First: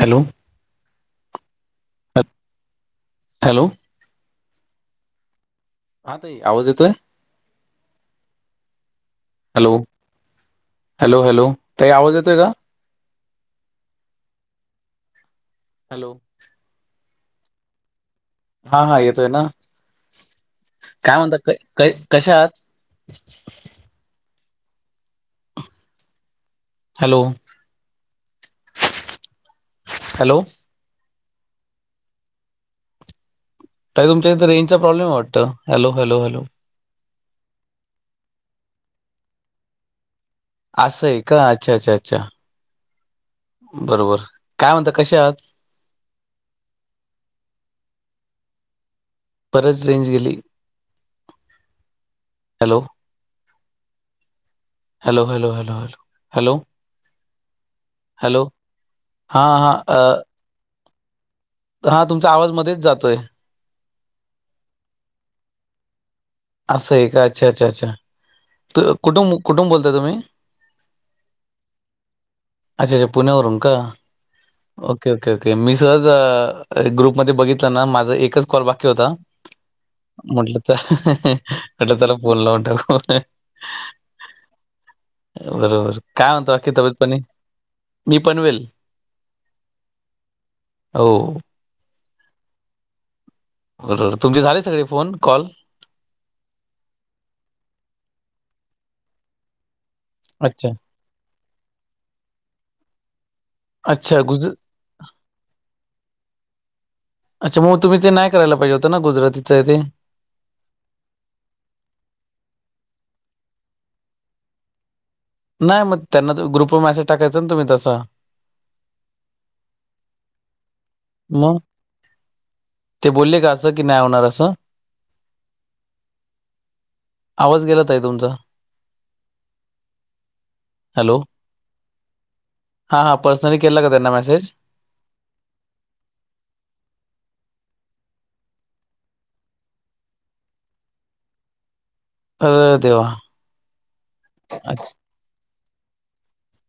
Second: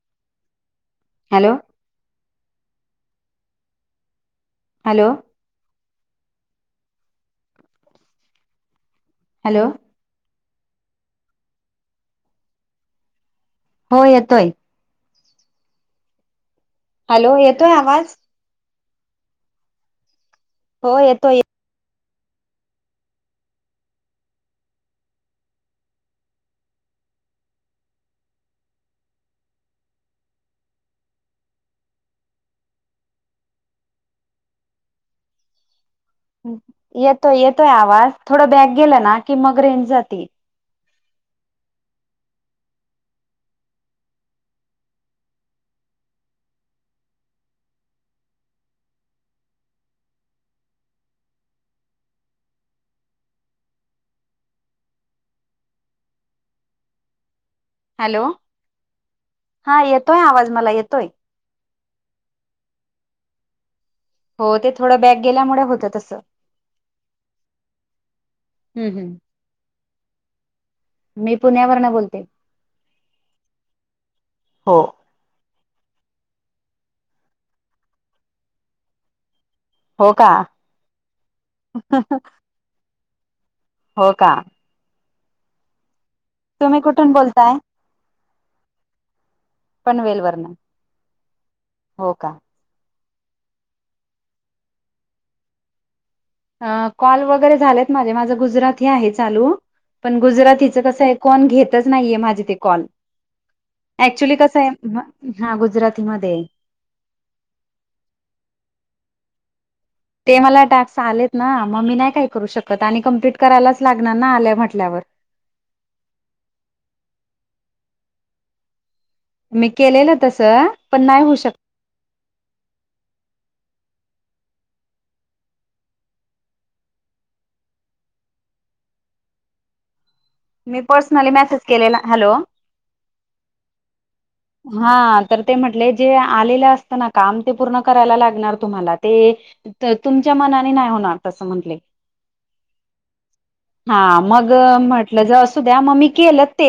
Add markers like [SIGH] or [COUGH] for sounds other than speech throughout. Hello. Hello. Hello. Hello. हा ताई, आवाज येतोय? हॅलो, हॅलो हॅलो,, ताई आवाज येतोय का? हो येतोय. हॅलो. हॅलो येतोय आवाज. हा हा येतोय ना, हो काय येतोय म्हणताय क कशा आहात? हॅलो -हॅलो ताई तुमच्या इथं रेंजचा प्रॉब्लेम आहे वाटतं,, हॅलो हॅलो हॅलो- येतोय येतोय आवाज, थोडं बॅक गेला ना की मग रेंज जाते. असं आहे का अच्छा अच्छा, अच्छा बरोबर काय म्हणता कशा हात? परत रेंज गेली,, hello hello hello hello hello hello hello,, हा येतोय आवाज मला येतोय. हा तुमचा आवाज मध्येच जातोय. हो ते थोडं बॅक गेल्यामुळं होतं तसं. असंय का अच्छा अच्छा अच्छा, हम्म हम्म कुठु कुठून बोलताय तुम्ही? मी पुण्यावरन बोलते. अच्छा अच्छा पुण्यावरून का हो ओ के ओके ओके मी सहज अह ग्रुप मध्ये बघितलं ना माझा एकच कॉल बाकी होता. हो का म्हटलं च, म्हटलं चला फोन लावून टाकू. हो का. बरोबर काय म्हणता आणखी तुम्ही तब्येत कुठून पाणी. बोलताय? मी पनवेल पनवेलवरन हो, हो का. बरोबर तुमचे झाले सगळे फोन कॉल? हा कॉल वगैरे झालेत माझे माझं गुजराती आहे चालू पण अच्छा. गुजरातीचं कसं आहे कोण घेतच नाहीये माझे ते कॉल. अच्छा ऍक्च्युली गुज कस आहे अह हा गुजरातीमध्ये आहे. अच्छा मग तुम्ही ते नाही करायला पाहिजे होतं ना गुजरातीच आहे ते. ते मला टास्क आलेत ना मग मी नाही काय करू शकत आणि कम्प्लीट करायलाच लागणार ना आलय म्हटल्यावर. नाय मग त्यांना तो ग्रुप वर मॅसेज टाकायचं ना तुम्ही तसा. मी केलेलं तस मग ते बोलले का असं की नाही होणार असं. आवाज गेला ताई तुमचा. मी पर्सनली मेसेज केलेला, हॅलो. हा हा पर्सनली केला का त्यांना मेसेज हा तर ते म्हटले जे आलेलं असत ना काम ते पूर्ण करायला लागणार तुम्हाला ते तर तुमच्या मनाने नाही होणार तसं म्हटले अरे देवा! हा मग अच्छा. म्ह टलं ज असू द्या मग मी केलं ते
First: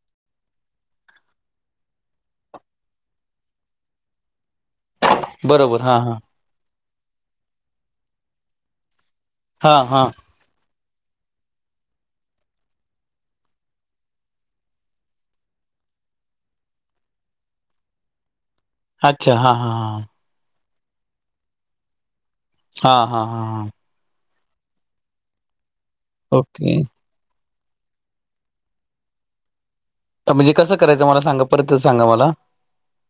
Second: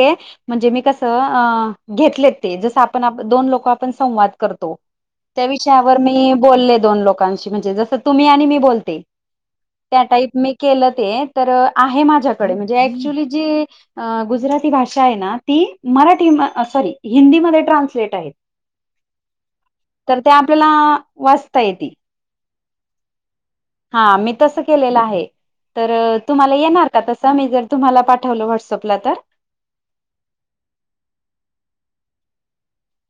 म्हणजे मी कसं अह घेतलेत ते जस आपण दोन लोक आपण संवाद करतो त्या बरोबर. विषयावर हां, हां. मी बोलले दोन लोकांशी म्हणजे जस तुम्ही आणि मी बोलते हां, त्या हां. टाईप मी केलं ते तर आहे माझ्याकडे म्हणजे ऍक्च्युली जी अह गुजराती भाषा आहे ना ती मराठी सॉरी हिंदीमध्ये ट्रान्सलेट आहेत. अच्छा हा हा हा. तर ते आपल्याला वाचता येते. हा हा हा हा. हा मी तसं केलेलं आहे. तर तुम्हाला ओके येणार का तसं मी जर तुम्हाला पाठवलं व्हॉट्सअपला तर तर म्हणजे कसं करायचं मला सांगा परत सांगा मला.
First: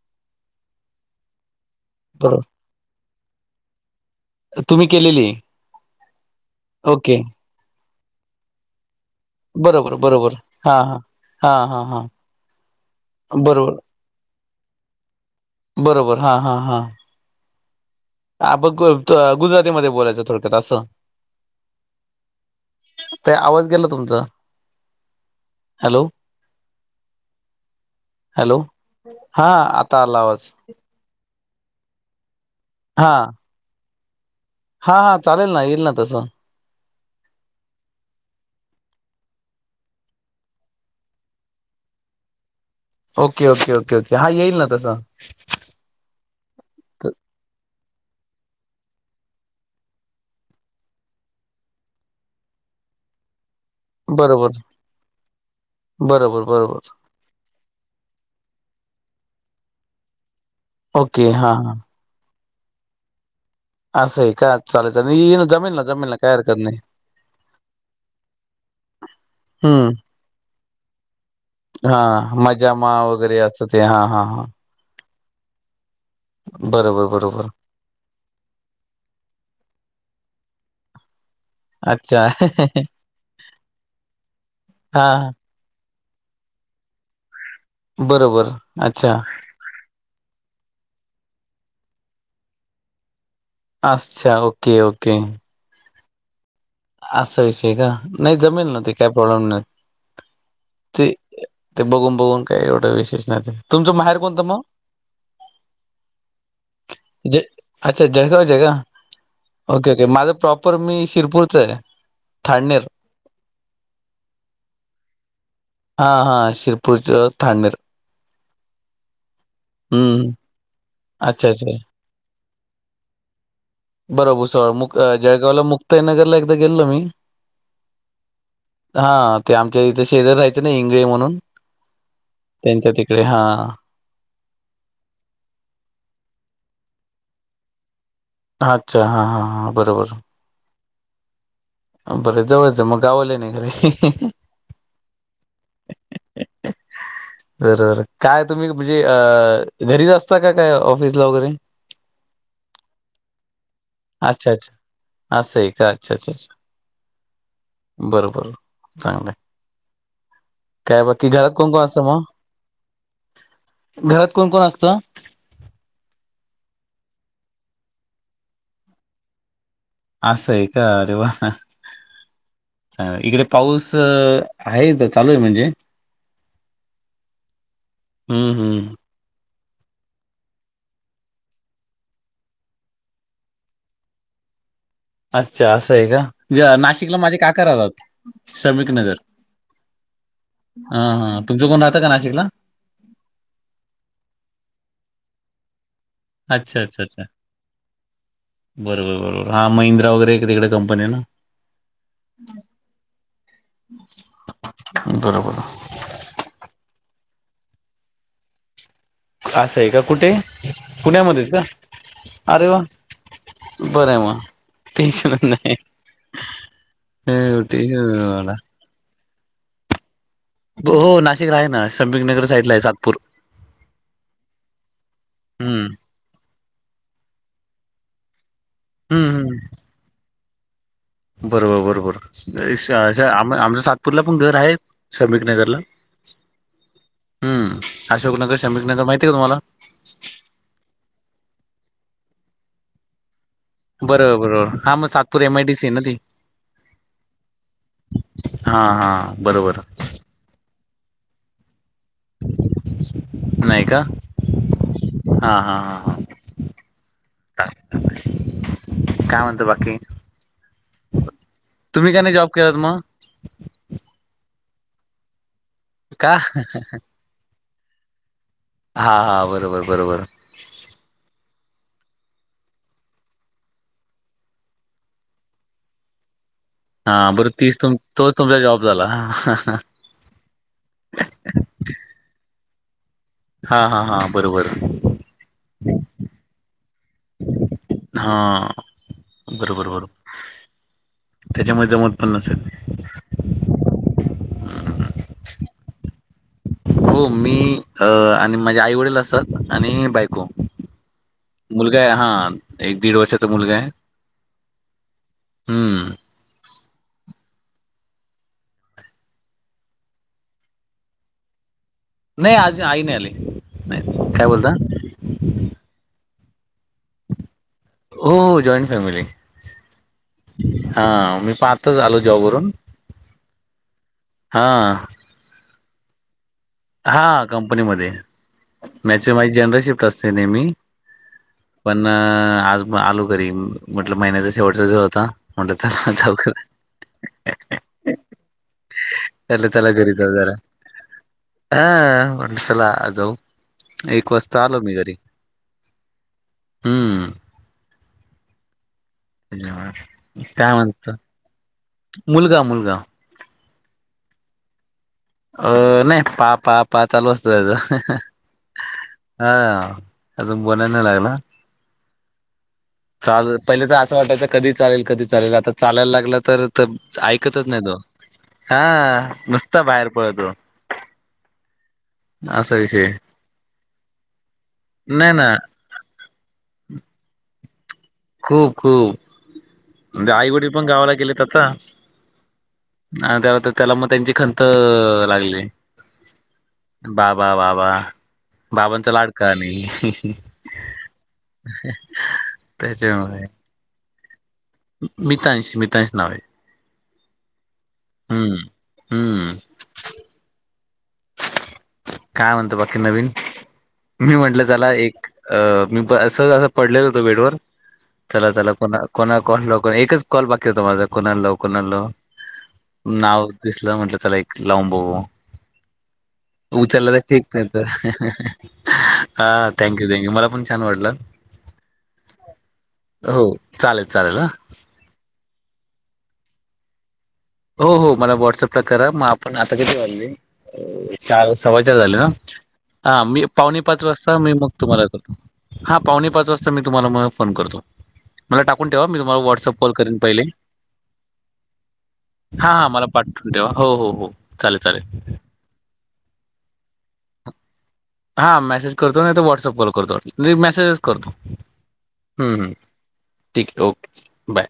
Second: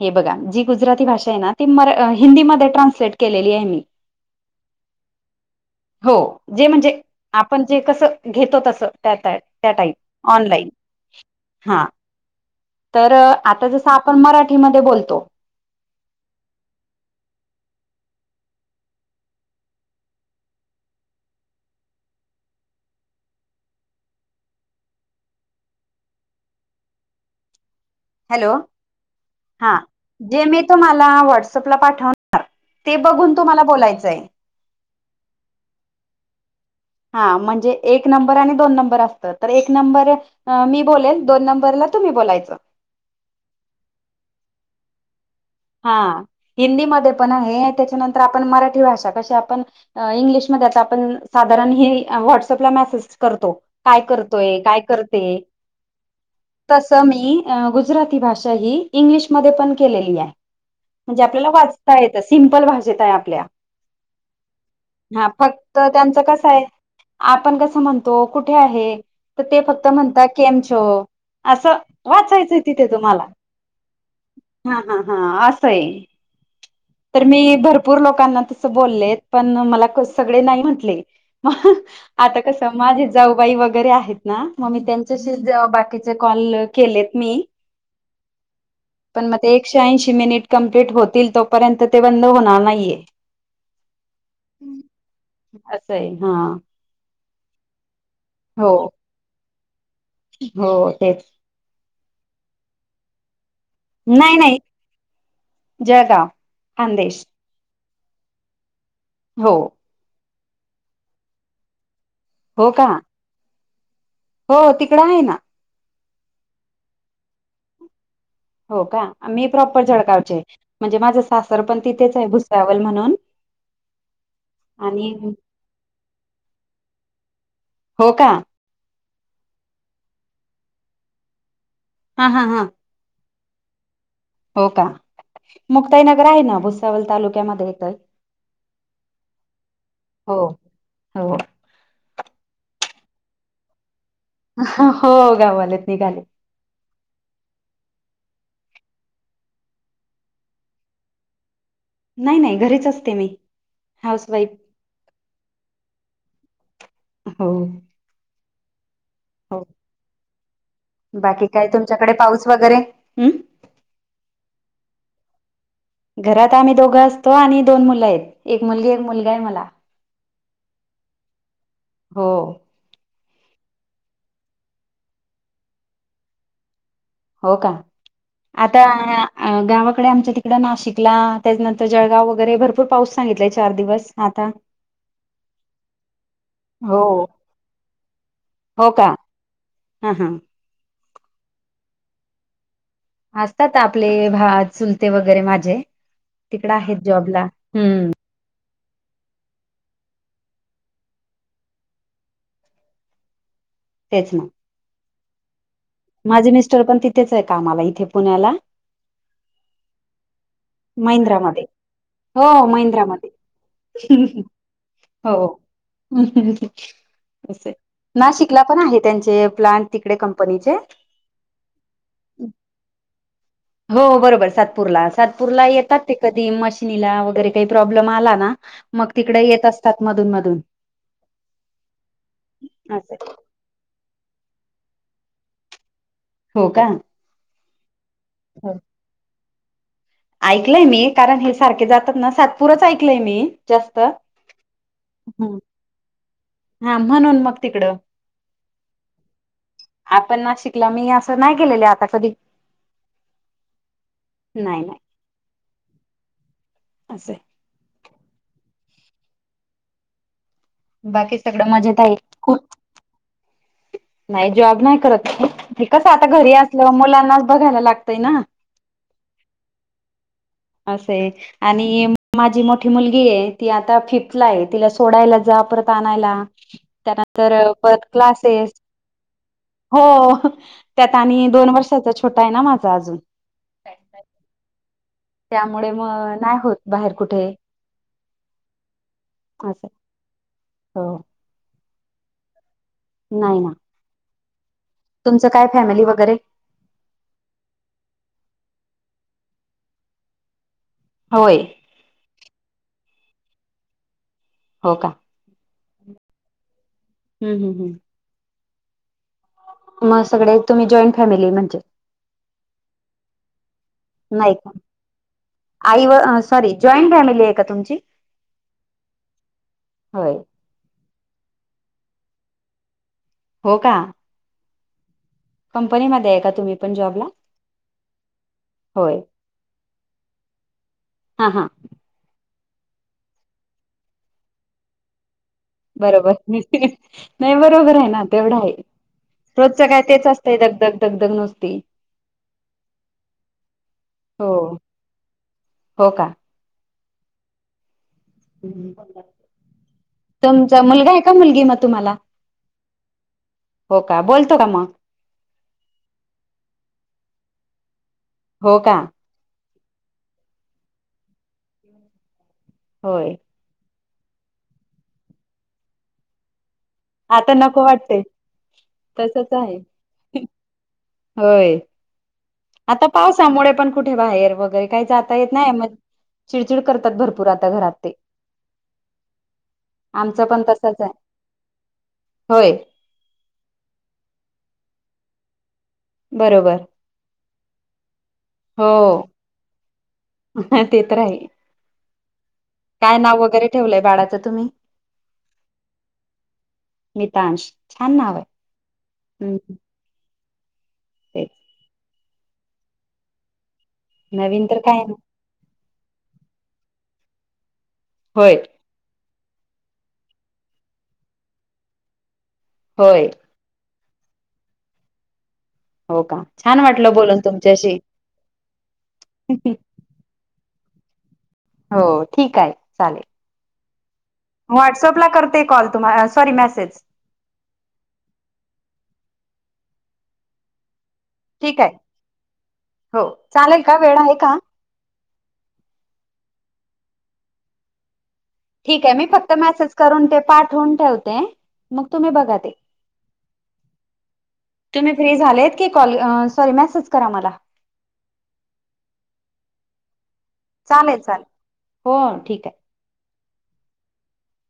हे बघा जी गुजराती भाषा आहे ना ती म बरोबर हिंदीमध्ये ट्रान्सलेट केलेली आहे मी तुम्ही केलेली आहे. हो जे म्हणजे ओके आपण जे कस घेतो तस त्या टाईप त्या बरोबर टाईप बरोबर ऑन लाइन हा हा हा हा हां हा तर आता बरोबर जस आप पण मराठीमध्ये बोलतो बरोबर हां हां हां. अह ब क त अह गुजरातीमध्ये बोलायचं थोडक्यात असं. ताई आवाज गेला तुमचा. हॅलो! हॅलो हा आता आला जे आवाज. मी तुम्हाला व्हाट्सअप ला पाठवणार ते हा बघून तुम्हाला बोलायचंय हा हा चालेल ना येईल ना तसं. हा म्हणजे एक नंबर आणि दोन नंबर असत तर एक नंबर मी बोलेल दोन नंबरला तुम्ही बोलायचं. ओके ओके ओके ओके हा येईल ना तसं. हा हिंदीमध्ये पण हे त्याच्यानंतर आपण मराठी भाषा कशी आपण इंग्लिशमध्ये आता आपण साधारण हे व्हॉट्सअपला मेसेज करतो, काय बरोबर करतोय काय करते, बरोबर बरोबर तस मी अ गुजराती भाषा ही इंग्लिशमध्ये पण केलेली आहे. म्हणजे ओके आपल्याला हा हा वाचता येतं सिम्पल भाषेत आहे आपल्या, असं आहे का चालेयचं हा आणि ना फक्त जमेनला जमेनला त्यांचं काय कसं हरकत आहे नाही. आपण कसं म्हणतो कुठे आहे, तर ते हम्म फक्त म्हणतात केम छो. हा मजा मा वगैरे असतं ते हा हा हा. हा हा हा असं आहे. बरोबर तर मी बरोबर भरपूर लोकांना तसं बोलले पण मला सगळे नाही म्हटले मग अच्छा आता कसं माझे जाऊबाई वगैरे आहेत ना मग मी हा त्यांच्याशी जेव्हा बाकीचे कॉल केलेत मी बरोबर अच्छा. पण मग ते एकशे ऐंशी मिनिट कंप्लीट होतील तोपर्यंत ते बंद होणार नाहीये. अच्छा ओके ओके. असंय हा. असा विषय आहे का नाही जमेल हो ना ते काही प्रॉब्लेम नाही. हो ते तेच. ते बघून बघून काय एवढं विशेष नाही ते. तुमचं माहेर नाही कोणतं नाही मग? जळगाव. खानदेश जे अच्छा जळगावच्या का? हो. ओके ओके माझं प्रॉपर मी शिरपूरच हाय. हो का हो तिकडं आहे ना. हा हा शिरपूरच थांणेर. हो का मी प्रॉपर हम्म जळगावचे म्हणजे माझं अच्छा सासर अच्छा पण तिथेच आहे भुसावल म्हणून, बरोबर भुसावळ मग आणि जळगावला मुक्ताईनगरला एकदा गेलेलो मी हो का हा ते आमच्या इथं शेजारी राहायचं ना इंगळे म्हणून हा हा हा त्यांच्या ते कडे हा. हो का मुक्ताई नगर आहे ना भुसावल तालुक्यामध्ये येतय. अच्छा हां हां हां बरोबर. हो हो बरं जवळचं मग गाववाले निघाले की, हो गाववाले निघाले. तर, काय तुम्ही म्हणजे अ घरीच असता का काय ऑफिसला वगैरे? नाही नाही घरीच असते मी. हाऊस वाईफ अच्छा अच्छा असा आहे का अच्छा अच्छा अच्छा. हो बर बर चांगलं हाय. हो बाकी काय कोण कोण असतं तुमच्याकडे मग पाऊस वगैरे? हम् घरात कोण कोण असतं. घरात आम्ही दोघं असतो. आणि दोन मुलं आहेत, एक मुलगी एक मुलगाय मला. असं आहे का, अरे वा. हो इकडे पाऊस आहे, इथ चालू आहे म्हणजे. हो का, हम्म आता हम्म मना अ गावाकडे आमच्या तिकडं नाशिकला, त्याच्यानंतर जळगाव वगैरे भरपूर पाऊस सांगितलाय, चार दिवस आता. [INAUDIBLE] अच्छा असं आहे का, हो नाशिकला माझे काका राहतात श्रमिक नगर. हां हां. हा हा तुमचं कोण राहतं का नाशिकला. असतात आपले भाव चुलते वगैरे माझे. तिकडे अच्छा, आहेत अच्छा, अच्छा. जॉबला हम्म बरोबर बरोबर हा महिंद्रा वगैरे इकडं तिकडे कंपनी हाय ना. [UNINTELLIGIBLE] तेच ना. बरोबर. माझे मिस्टर पण तिथेच आहे कामाला इथे पुण्याला. असं आहे का, कुठे पुण्यामध्येच का. महिंद्रामध्ये हो महिंद्रामध्ये. बरंय मग. टेन्शन हो. नाही [UNINTELLIGIBLE] असय, टेन्शन नाशिकला पण आहे त्याचे प्लॅन तिकडे कंपनीचे. हो नाशिकला आहे ना, श्रमिक नगर साईडला आहे सातपूर. हो बरोबर सातपूरला, सातपूरला हम्म येतात ते कधी मशिनीला वगैरे काही प्रॉब्लेम आला ना. मग हम्म तिकडे येत हम्म असतात, मधून मधून. बरोबर बरोबर ते असे आमच्या. सातपूरला पण घर आहे, शमिक नगरला. हो का. हम्म अशोकनगर, हो. श्रमिक नगर माहिती आहे का तुम्हाला. ऐकलंय मी कारण हे सारखे जातात ना, सातपुरच ऐकलंय मी. जास्त बरोबर बरोबर, हा मग सातपूर एमआयडीसी आहे ना ती. हा म्हणून मग तिकडं, हा हा बरोबर आपण नाशिक ला असं नाही गेलेले कधी. नाही का, नाही नाही हा हा हा हा. [INAUDIBLE] काय म्हणता बाकी. बाकी सगड मजेत तुम्ही आहे का नाही जॉब खूप. केलात मग नाही जॉब नाही करत मी. ते कस आता का घरी असल्यावर मुलांनाच बघायला लागतय ना. हा हा, बरोबर बरोबर. असंय. आणि माझी मोठी मुलगी आहे, ती आता फिफ्थला आहे. तिला सोडायला जा परत आणायला. [INAUDIBLE] हा बर तीच तु परत तो तुमचा क्लासेस जॉब झाला. हो त्यात आणि दोन वर्षाचा छोटा आहे, ना माझा अजून. हा हा हा बरोबर. त्यामुळे मग नाही होत बाहेर. कुठे हा असं बरोबर बरोबर. हो त्याच्यामुळे जमत पण नसलं. नाही ना. तुमचं काय फॅमिली वगैरे? हो मी आणि माझे आई वडील असतात आणि बायको. होय. मुलगा आहे हा एक दीड वर्षाचा मुलगा आहे. हो का. हम्म हम्म हम्म हम्म म सगळे तुम्ही जॉईंट फॅमिली म्हणजे. नाही आज आई नाही आली नाही नाही काय बोलता. आई व सॉरी जॉईंट फॅमिली आहे का तुमची? हो हो जॉईंट फॅमिली. होय. हा मी पण आता च आलो जॉबरून. हो का. हा.. कंपनीमध्ये आहे का तुम्ही? पण जॉबला? हा कंपनीमध्ये, होय. मचे माझी जनरल शिफ्ट असते नेहमी. हा हा पण आज आलो घरी म्हटल महिन्याचा शेवटचा दिवस होता. म्हटलं चला जाऊ बरोबर, नाही बरोबर आहे ना तेवढा आहे. चला रोजचं चला काय घरी तेच जाऊ जरा असतंय दगदग दगदग नुसती. हा म्हटलं चला जाऊ एक हो वाजता आलो मी घरी. हो का? हम्म काय तुमचा म्हणत मुलगा आहे का मुलगी म- तुम्हांला? मुलगा मुलगा हो का बोलतो का मग. अ नाही पा पा पा चालू असत त्याचं. हो का. हा अजून बोलाय नाही लागला होय चालू पहिले तर असं वाटायच कधी चालेल कधी चालेल आता चालायला लागलं तर- आता ऐकतच नाही नको तो वाटते हा तसच आहे नुसता बाहेर पळतो. होय. असा आता विषय पावसामुळे पण कुठे बाहेर वगैरे काही जाता येत नाही म चिडचिड करतात भरपूर आता घरात. खूप खूप आमचा आईवडील पण तसाच आहे गावाला गेलेत आता. होय आणि त्याला मग त्यांची खंत लागली. बरोबर बाबा बाबा हो बाबांचा लाडका आणि- ते तर आहे ह [UNINTELLIGIBLE] काय नाव वगैरे ठेवलंय बाळाचं तुम्ही? मितांश, मितांश नाव आहे. मितांश छान नाव हम्म हाय. हम्म एक काय म्हणता बाकी नवीन मी म्हटलं नवीन तर चला काय ना एक अ मी सहज असं पडलेल होतो बेडवर चला होय चला कोणा कोणा कोण लावू को एकच कॉल बाकी होता माझा कोणाला लावू कोणाल लावू होय नाव दिसलं म्हटलं चला एक लावून बघू हो का छान उचललं वाटलं तर बोलून ठीक नाही तुमच्याशी तर हा थँक मला पण छान वाटलं हो ठीक आहे चालेल हो चालेल चालेल व्हॉट्सअप ला करते कॉल तुम्हाला सॉरी मेसेज हो हो मला व्हॉट्सअपला करा मग आपण आता कधी वाजले चार ठीक आहे सव्वाचार झाले ना हा हो मी पावणे चालेल का पाच वेळ आहे वाजता मी का मग तुम्हाला करतो हा पावणे पाच वाजता मी तुम्हाला म फोन करतो मला टाकून ठेवा मी तुम्हाला वॉटसअप कॉल करीन पहिले फोन ठेवते मग तुम्ही बघा हा ते हा मला पाठवून ठेवा हो हो हो चालेल चालेल झाले की कॉल सॉरी मेसेज करा मला हा मेसेज करतो नाही तर व्हॉट्सअप कॉल करतो मेसेजच चालेल करतो चालेल हो हम्म ठीक आहे हम्म ठीक आहे ओके बाय